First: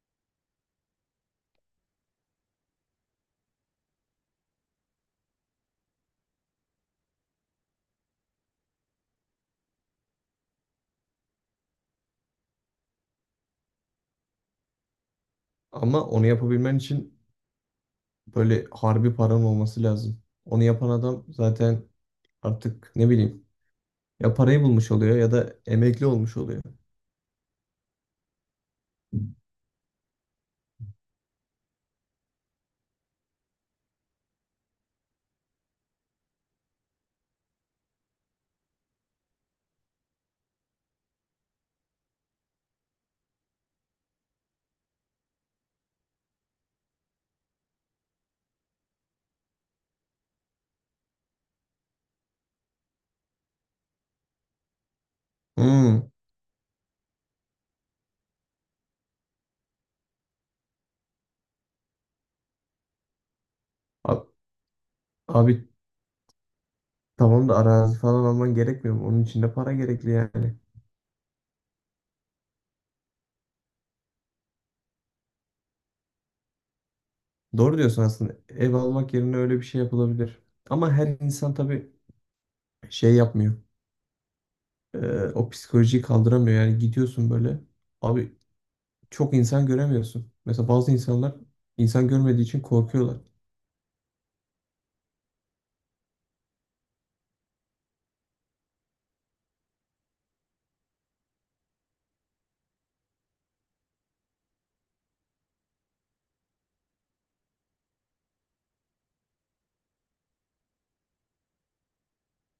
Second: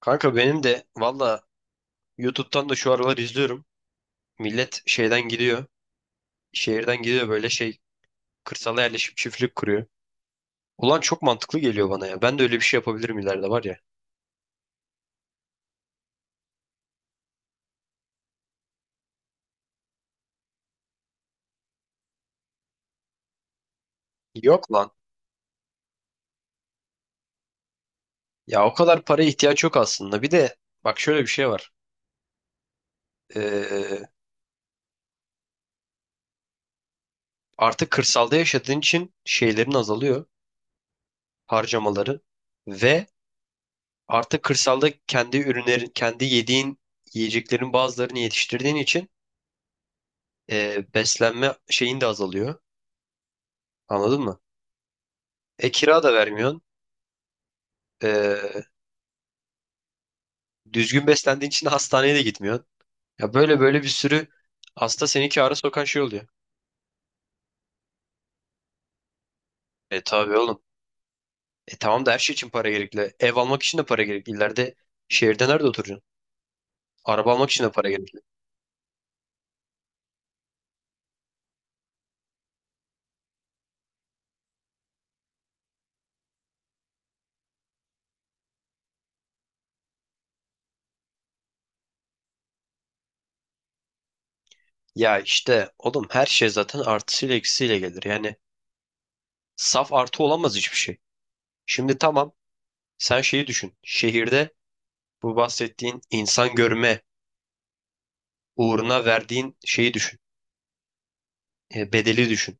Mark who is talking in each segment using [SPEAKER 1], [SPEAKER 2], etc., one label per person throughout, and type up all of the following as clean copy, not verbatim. [SPEAKER 1] Kanka benim de valla YouTube'dan da şu aralar izliyorum. Millet şeyden gidiyor. Şehirden gidiyor böyle şey kırsala yerleşip çiftlik kuruyor. Ulan çok mantıklı geliyor bana ya. Ben de öyle bir şey yapabilirim ileride var ya.
[SPEAKER 2] Ama onu yapabilmen için böyle harbi paran olması lazım. Onu yapan adam zaten artık ne bileyim ya parayı
[SPEAKER 1] Yok lan.
[SPEAKER 2] bulmuş oluyor ya da emekli olmuş oluyor.
[SPEAKER 1] Ya o kadar paraya ihtiyaç yok aslında. Bir de bak şöyle bir şey var. Ee, artık kırsalda yaşadığın için şeylerin azalıyor. Harcamaları. Ve artık kırsalda kendi ürünlerin, kendi yediğin yiyeceklerin bazılarını yetiştirdiğin için beslenme şeyin de azalıyor. Anladın mı? E, kira
[SPEAKER 2] Hmm.
[SPEAKER 1] da vermiyorsun. E, düzgün beslendiğin için de hastaneye de gitmiyorsun. Ya böyle böyle bir sürü
[SPEAKER 2] Abi,
[SPEAKER 1] hasta seni
[SPEAKER 2] abi
[SPEAKER 1] kâra sokan şey oluyor.
[SPEAKER 2] tamam da arazi falan alman gerekmiyor mu? Onun için de para
[SPEAKER 1] E,
[SPEAKER 2] gerekli
[SPEAKER 1] tabii
[SPEAKER 2] yani.
[SPEAKER 1] oğlum. E, tamam da her şey için para gerekli. Ev almak için de para gerekli. İleride şehirde nerede oturacaksın? Araba almak için de
[SPEAKER 2] Doğru
[SPEAKER 1] para
[SPEAKER 2] diyorsun
[SPEAKER 1] gerekli.
[SPEAKER 2] aslında. Ev almak yerine öyle bir şey yapılabilir. Ama her insan tabii şey yapmıyor. Ee, o psikolojiyi kaldıramıyor. Yani gidiyorsun böyle. Abi çok insan göremiyorsun. Mesela bazı insanlar insan görmediği için korkuyorlar.
[SPEAKER 1] Ya işte oğlum her şey zaten artısıyla eksisiyle gelir. Yani saf artı olamaz hiçbir şey. Şimdi tamam, sen şeyi düşün. Şehirde bu bahsettiğin insan görme uğruna verdiğin şeyi düşün. E, bedeli düşün.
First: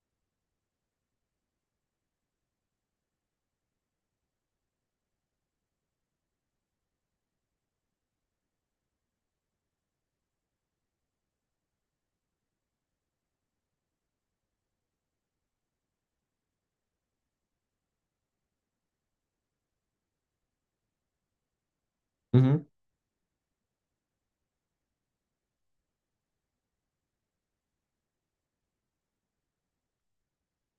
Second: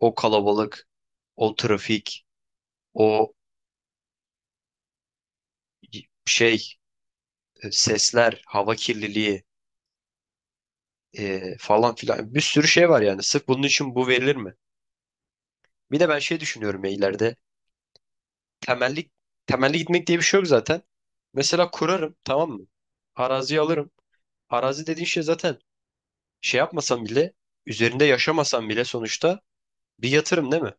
[SPEAKER 1] O kalabalık, o trafik, o şey, sesler, hava kirliliği, falan filan bir sürü şey var yani. Sırf bunun için bu verilir mi? Bir de ben şey düşünüyorum ya ileride. Temelli, temelli gitmek diye bir şey yok zaten. Mesela kurarım,
[SPEAKER 2] Hı
[SPEAKER 1] tamam mı?
[SPEAKER 2] hı.
[SPEAKER 1] Araziyi alırım. Arazi dediğin şey zaten şey yapmasam bile, üzerinde yaşamasam bile sonuçta bir yatırım değil mi?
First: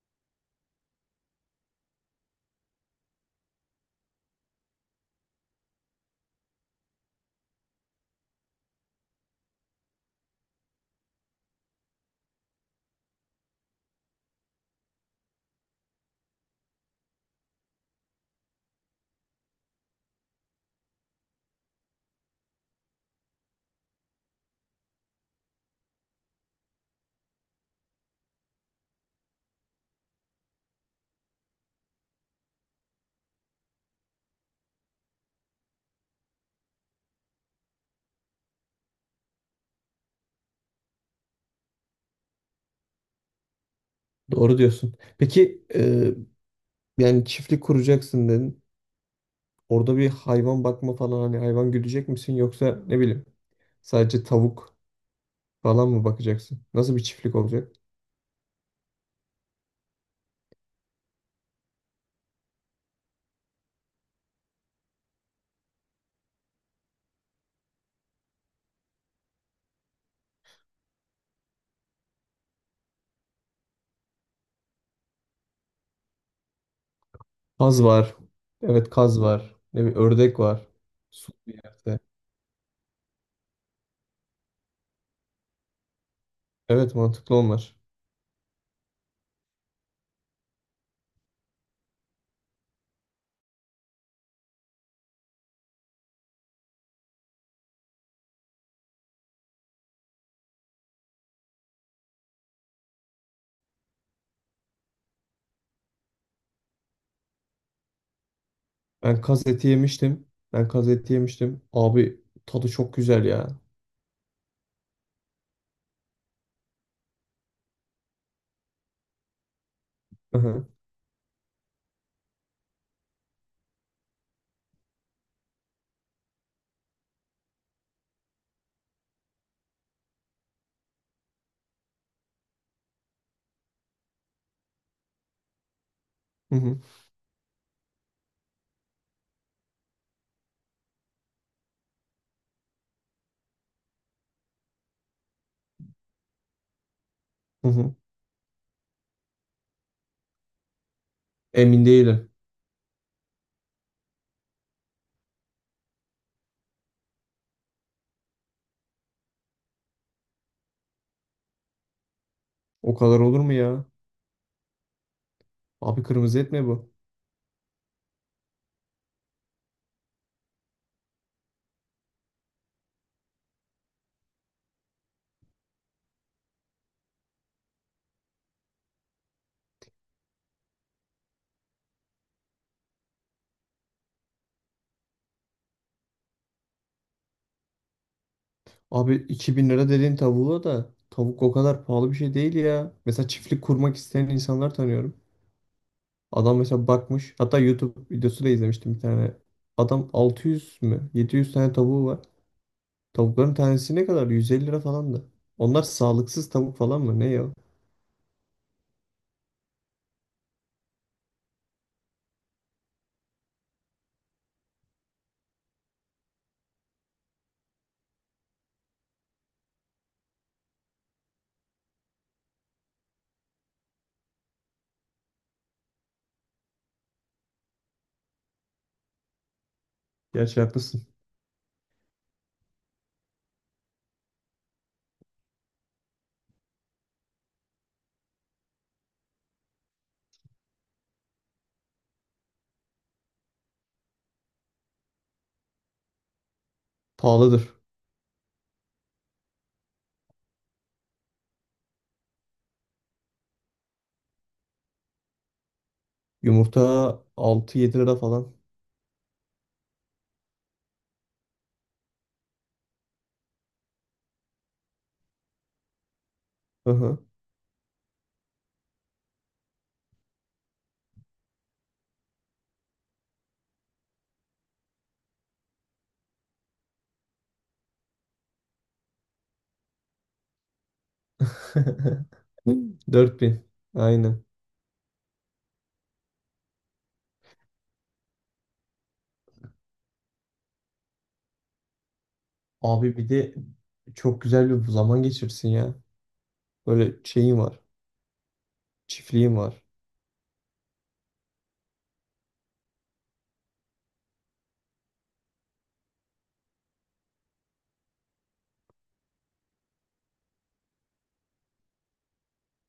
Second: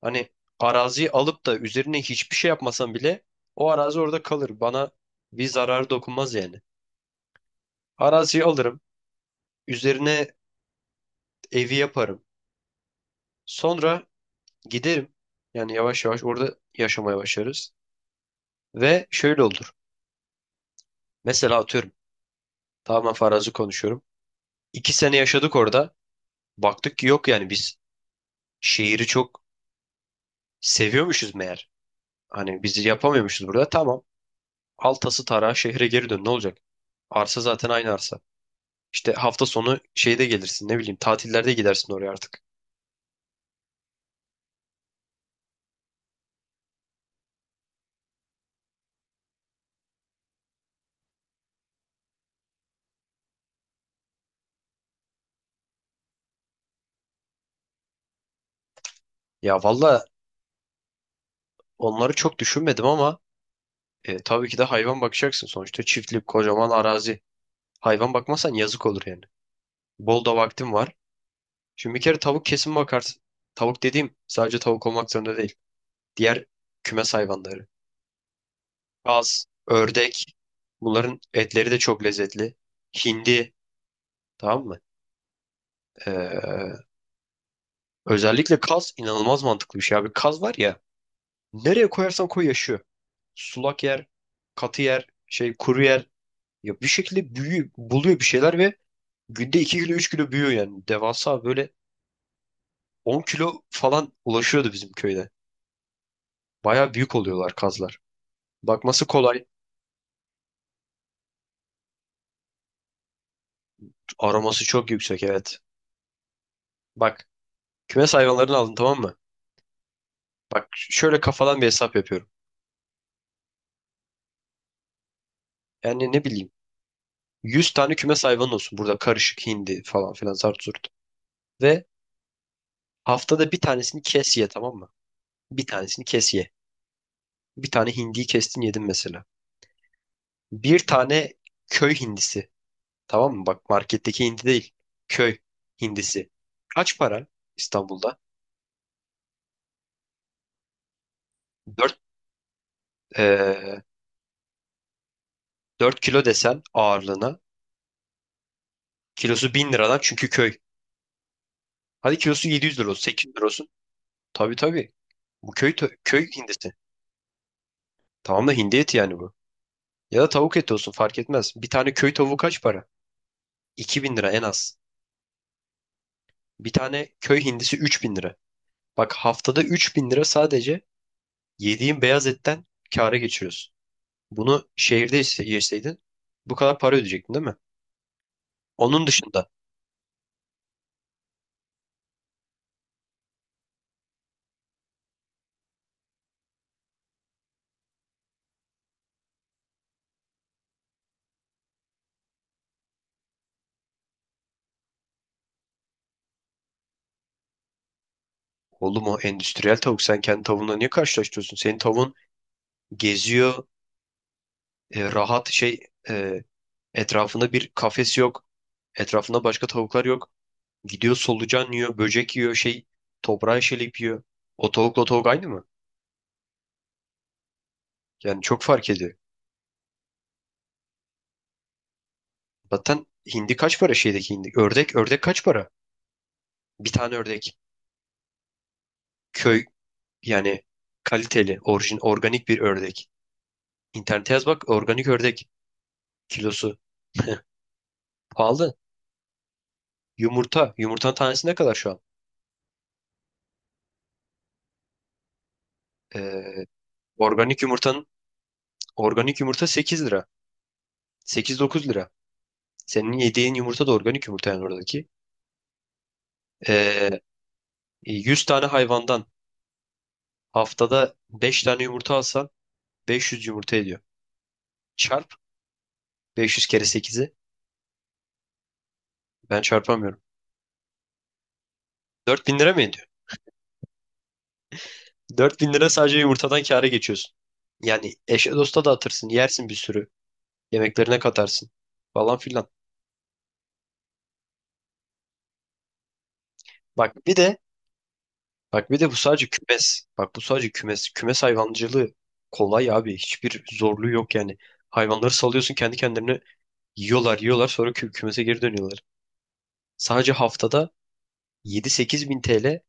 [SPEAKER 1] Hani araziyi alıp da üzerine hiçbir şey yapmasam bile o arazi orada kalır. Bana bir zararı dokunmaz yani. Araziyi alırım. Üzerine evi yaparım. Sonra giderim. Yani yavaş yavaş orada yaşamaya başlarız. Ve şöyle olur. Mesela atıyorum. Tamamen farazi konuşuyorum. 2 sene yaşadık orada. Baktık ki yok, yani biz şehri çok seviyormuşuz meğer. Hani bizi yapamıyormuşuz burada. Tamam. Al tası tarağı şehre geri dön. Ne olacak? Arsa zaten aynı arsa. İşte hafta sonu şeyde gelirsin, ne bileyim tatillerde gidersin oraya artık.
[SPEAKER 2] Doğru diyorsun. Peki yani çiftlik kuracaksın dedin. Orada bir hayvan bakma falan hani hayvan güdecek misin yoksa ne bileyim sadece tavuk falan mı bakacaksın? Nasıl bir çiftlik olacak?
[SPEAKER 1] Ya valla onları çok düşünmedim ama tabii ki de hayvan bakacaksın, sonuçta çiftlik kocaman arazi. Hayvan bakmazsan yazık olur yani. Bol da vaktin var. Şimdi bir kere tavuk kesin bakarsın. Tavuk dediğim sadece tavuk olmak zorunda değil. Diğer kümes hayvanları.
[SPEAKER 2] Kaz var. Evet kaz
[SPEAKER 1] Kaz,
[SPEAKER 2] var. Ne bileyim
[SPEAKER 1] ördek.
[SPEAKER 2] ördek var.
[SPEAKER 1] Bunların
[SPEAKER 2] Su bir
[SPEAKER 1] etleri de
[SPEAKER 2] yerde.
[SPEAKER 1] çok lezzetli. Hindi. Tamam mı? Ee,
[SPEAKER 2] Evet mantıklı onlar.
[SPEAKER 1] özellikle kaz inanılmaz mantıklı bir şey abi. Kaz var ya, nereye koyarsan koy yaşıyor. Sulak yer, katı yer, şey, kuru yer. Ya bir şekilde büyüyor, buluyor bir şeyler ve günde 2 kilo 3 kilo büyüyor yani. Devasa, böyle 10 kilo falan ulaşıyordu bizim köyde. Baya büyük oluyorlar kazlar. Bakması
[SPEAKER 2] Ben
[SPEAKER 1] kolay.
[SPEAKER 2] kaz eti yemiştim. Ben kaz eti yemiştim. Abi tadı çok güzel ya.
[SPEAKER 1] Aroması çok yüksek, evet. Bak, kümes hayvanlarını aldın, tamam mı?
[SPEAKER 2] Hı hı,
[SPEAKER 1] Bak, şöyle kafadan bir hesap yapıyorum. Yani ne bileyim 100 tane kümes hayvanın olsun. Burada karışık hindi falan filan zart zurt. Ve haftada bir tanesini kes ye, tamam mı? Bir tanesini kes ye.
[SPEAKER 2] hı hı,
[SPEAKER 1] Bir tane hindiyi kestin yedin mesela. Bir tane köy hindisi. Tamam mı? Bak, marketteki hindi değil. Köy hindisi. Kaç para
[SPEAKER 2] hı hı.
[SPEAKER 1] İstanbul'da?
[SPEAKER 2] Emin
[SPEAKER 1] dört
[SPEAKER 2] değilim.
[SPEAKER 1] Dört kilo desen ağırlığına. Kilosu 1.000 liradan, çünkü köy. Hadi kilosu 700 lira
[SPEAKER 2] O
[SPEAKER 1] olsun,
[SPEAKER 2] kadar
[SPEAKER 1] 800
[SPEAKER 2] olur
[SPEAKER 1] lira
[SPEAKER 2] mu
[SPEAKER 1] olsun.
[SPEAKER 2] ya?
[SPEAKER 1] Tabii, tabii. Bu köy
[SPEAKER 2] Abi
[SPEAKER 1] köy
[SPEAKER 2] kırmızı et mi
[SPEAKER 1] hindisi.
[SPEAKER 2] bu?
[SPEAKER 1] Tamam da hindi eti yani bu. Ya da tavuk eti olsun fark etmez. Bir tane köy tavuğu kaç para? 2.000 lira en az. Bir tane köy hindisi 3.000 lira. Bak, haftada 3.000 lira sadece yediğin beyaz etten kâra geçiriyorsun. Bunu şehirde yeseydin bu kadar para ödeyecektin değil mi? Onun
[SPEAKER 2] Abi
[SPEAKER 1] dışında
[SPEAKER 2] 2.000 lira dediğin tavuğa da tavuk o kadar pahalı bir şey değil ya. Mesela çiftlik kurmak isteyen insanlar tanıyorum. Adam mesela bakmış. Hatta YouTube videosu da izlemiştim bir tane. Adam 600 mü? 700 tane tavuğu var. Tavukların tanesi ne kadar? 150 lira falan da. Onlar sağlıksız tavuk falan mı? Ne ya?
[SPEAKER 1] oğlum o endüstriyel tavuk, sen kendi tavuğunla niye karşılaştırıyorsun? Senin tavuğun geziyor, rahat, şey, e, etrafında bir kafes yok. Etrafında başka tavuklar yok. Gidiyor solucan yiyor, böcek yiyor, şey, toprağa şelip yiyor. O tavukla o tavuk aynı mı? Yani çok fark ediyor.
[SPEAKER 2] Gerçi haklısın.
[SPEAKER 1] Zaten hindi kaç para şeydeki hindi? Ördek, ördek kaç para? Bir tane ördek. Köy, yani kaliteli, orijin, organik bir ördek. İnternete yaz bak, organik ördek kilosu.
[SPEAKER 2] Pahalıdır.
[SPEAKER 1] Pahalı. Yumurta. Yumurtanın tanesi ne kadar şu an? Ee,
[SPEAKER 2] Yumurta
[SPEAKER 1] organik
[SPEAKER 2] altı 7
[SPEAKER 1] yumurtanın,
[SPEAKER 2] lira falan.
[SPEAKER 1] organik yumurta 8 lira. 8-9 lira. Senin yediğin yumurta da organik yumurta yani oradaki.
[SPEAKER 2] Hı hı.
[SPEAKER 1] Ee, 100 tane hayvandan haftada 5 tane yumurta alsan 500 yumurta ediyor. Çarp 500 kere sekizi. Ben çarpamıyorum. 4.000 lira mı ediyor?
[SPEAKER 2] 4.000. Aynen.
[SPEAKER 1] 4.000 lira sadece yumurtadan kâra geçiyorsun. Yani eşe dosta dağıtırsın, yersin bir sürü. Yemeklerine katarsın falan filan.
[SPEAKER 2] Abi bir de çok güzel bir zaman geçirsin ya. Böyle
[SPEAKER 1] Bak bir
[SPEAKER 2] şeyin
[SPEAKER 1] de
[SPEAKER 2] var.
[SPEAKER 1] Bak, bir de bu sadece
[SPEAKER 2] Çiftliğin var.
[SPEAKER 1] kümes. Bak, bu sadece kümes. Kümes hayvancılığı kolay abi. Hiçbir zorluğu yok yani. Hayvanları salıyorsun kendi kendilerine, yiyorlar yiyorlar sonra kümese geri dönüyorlar. Sadece haftada 7-8 bin TL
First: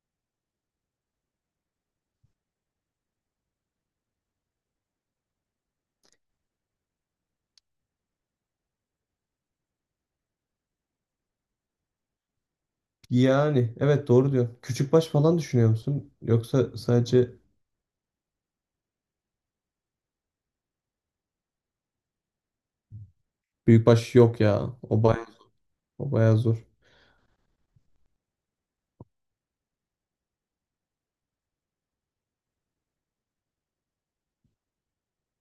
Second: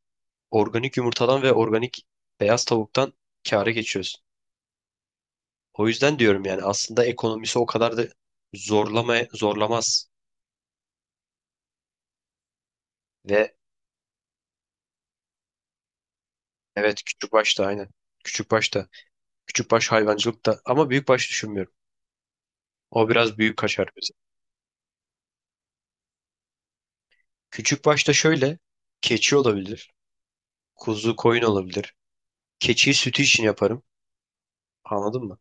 [SPEAKER 1] organik yumurtadan ve organik beyaz tavuktan kâra geçiyorsun. O yüzden diyorum yani aslında ekonomisi o kadar da zorlama zorlamaz. Ve
[SPEAKER 2] Yani evet doğru diyor. Küçükbaş falan düşünüyor musun? Yoksa
[SPEAKER 1] evet, küçük
[SPEAKER 2] sadece
[SPEAKER 1] başta aynen. Küçük başta. Küçük baş hayvancılıkta, ama büyük baş düşünmüyorum. O biraz büyük kaçar.
[SPEAKER 2] büyükbaş yok ya. O bayağı, o bayağı zor.
[SPEAKER 1] Küçük başta şöyle. Keçi olabilir. Kuzu, koyun olabilir. Keçiyi sütü için yaparım. Anladın mı?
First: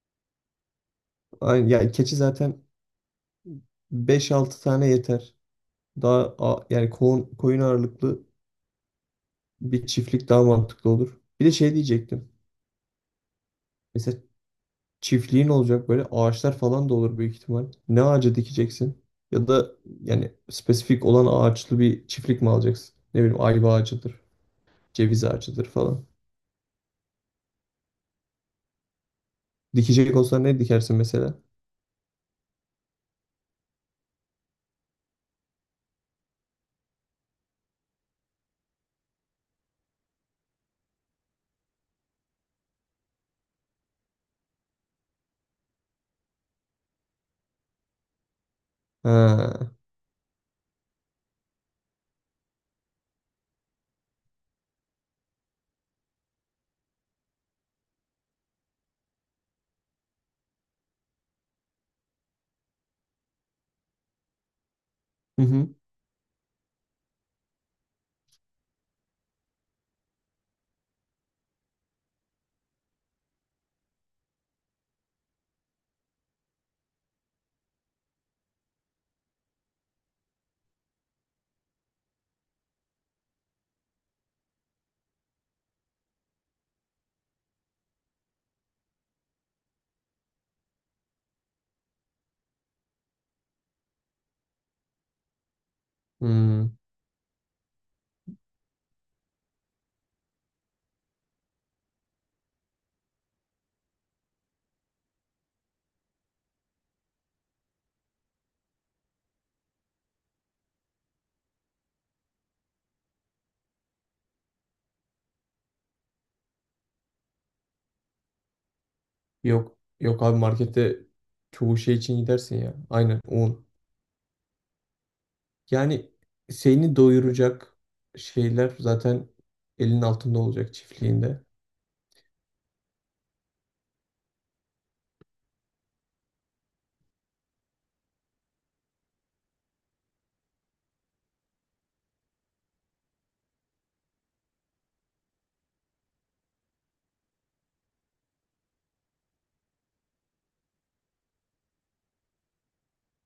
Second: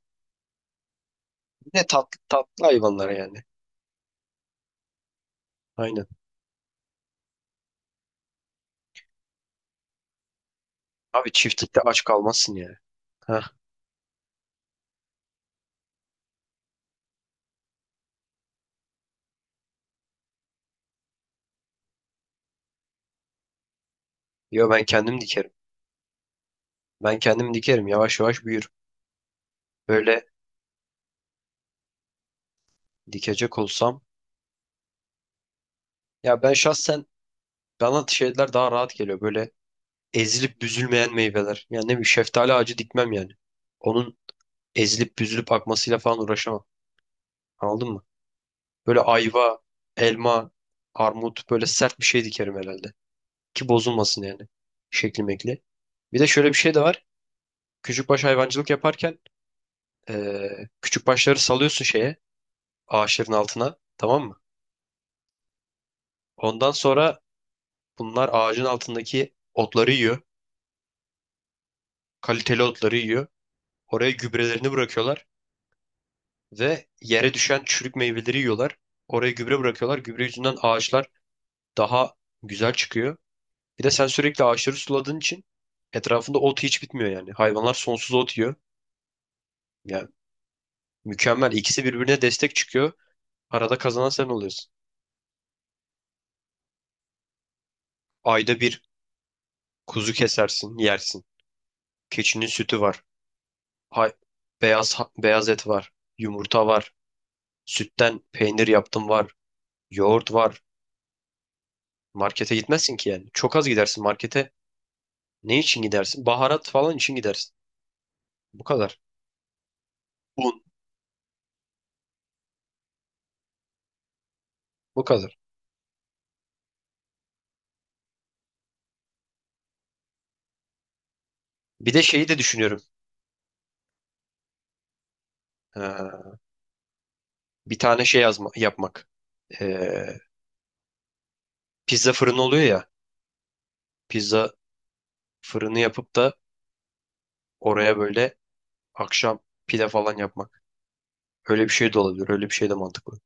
[SPEAKER 2] Aynen,
[SPEAKER 1] Ne
[SPEAKER 2] yani keçi
[SPEAKER 1] tatlı
[SPEAKER 2] zaten
[SPEAKER 1] tatlı hayvanlara yani.
[SPEAKER 2] beş altı tane yeter.
[SPEAKER 1] Aynen.
[SPEAKER 2] Yani koyun, koyun ağırlıklı bir çiftlik daha mantıklı olur.
[SPEAKER 1] Abi
[SPEAKER 2] Bir de şey
[SPEAKER 1] çiftlikte aç
[SPEAKER 2] diyecektim.
[SPEAKER 1] kalmazsın yani. Heh.
[SPEAKER 2] Mesela çiftliğin olacak böyle ağaçlar falan da olur büyük ihtimal. Ne ağacı dikeceksin? Ya da yani spesifik olan ağaçlı bir çiftlik mi alacaksın? Ne bileyim ayva ağacıdır,
[SPEAKER 1] Yo, ben kendim
[SPEAKER 2] ceviz
[SPEAKER 1] dikerim.
[SPEAKER 2] ağacıdır falan.
[SPEAKER 1] Ben kendim dikerim. Yavaş yavaş büyür.
[SPEAKER 2] Dikecek
[SPEAKER 1] Böyle
[SPEAKER 2] olsan ne dikersin mesela?
[SPEAKER 1] dikecek olsam. Ya ben şahsen, bana şeyler daha rahat geliyor. Böyle ezilip büzülmeyen meyveler. Yani ne bileyim şeftali ağacı dikmem yani. Onun ezilip büzülüp akmasıyla falan uğraşamam. Anladın mı? Böyle ayva,
[SPEAKER 2] Ha.
[SPEAKER 1] elma, armut, böyle sert bir şey dikerim herhalde. Ki bozulmasın yani. Şekli mekli. Bir de şöyle bir şey de var. Küçükbaş hayvancılık yaparken küçükbaşları salıyorsun şeye, ağaçların altına, tamam mı?
[SPEAKER 2] Hı hı.
[SPEAKER 1] Ondan sonra bunlar ağacın altındaki otları yiyor, kaliteli otları yiyor. Oraya gübrelerini bırakıyorlar ve yere düşen çürük meyveleri yiyorlar. Oraya gübre bırakıyorlar. Gübre yüzünden ağaçlar daha güzel çıkıyor. Bir de sen sürekli ağaçları suladığın için etrafında ot hiç bitmiyor yani. Hayvanlar sonsuz ot yiyor. Yani mükemmel. İkisi birbirine destek çıkıyor. Arada kazanan sen oluyorsun.
[SPEAKER 2] Hmm.
[SPEAKER 1] Ayda bir kuzu kesersin, yersin. Keçinin sütü var. Hay, beyaz beyaz et var. Yumurta var. Sütten peynir yaptım var. Yoğurt var. Markete gitmezsin ki yani. Çok az gidersin markete. Ne için gidersin? Baharat falan için gidersin. Bu kadar.
[SPEAKER 2] Yok. Yok abi
[SPEAKER 1] Un.
[SPEAKER 2] markette çoğu şey için gidersin ya. Aynen un.
[SPEAKER 1] Bu kadar.
[SPEAKER 2] Yani seni doyuracak şeyler zaten elin altında olacak çiftliğinde.
[SPEAKER 1] Bir de şeyi de düşünüyorum. Ha, bir tane şey yazma, yapmak. Ee, pizza fırını oluyor ya. Pizza fırını yapıp da oraya böyle akşam pide falan yapmak. Öyle bir şey de olabilir. Öyle bir şey de mantıklı.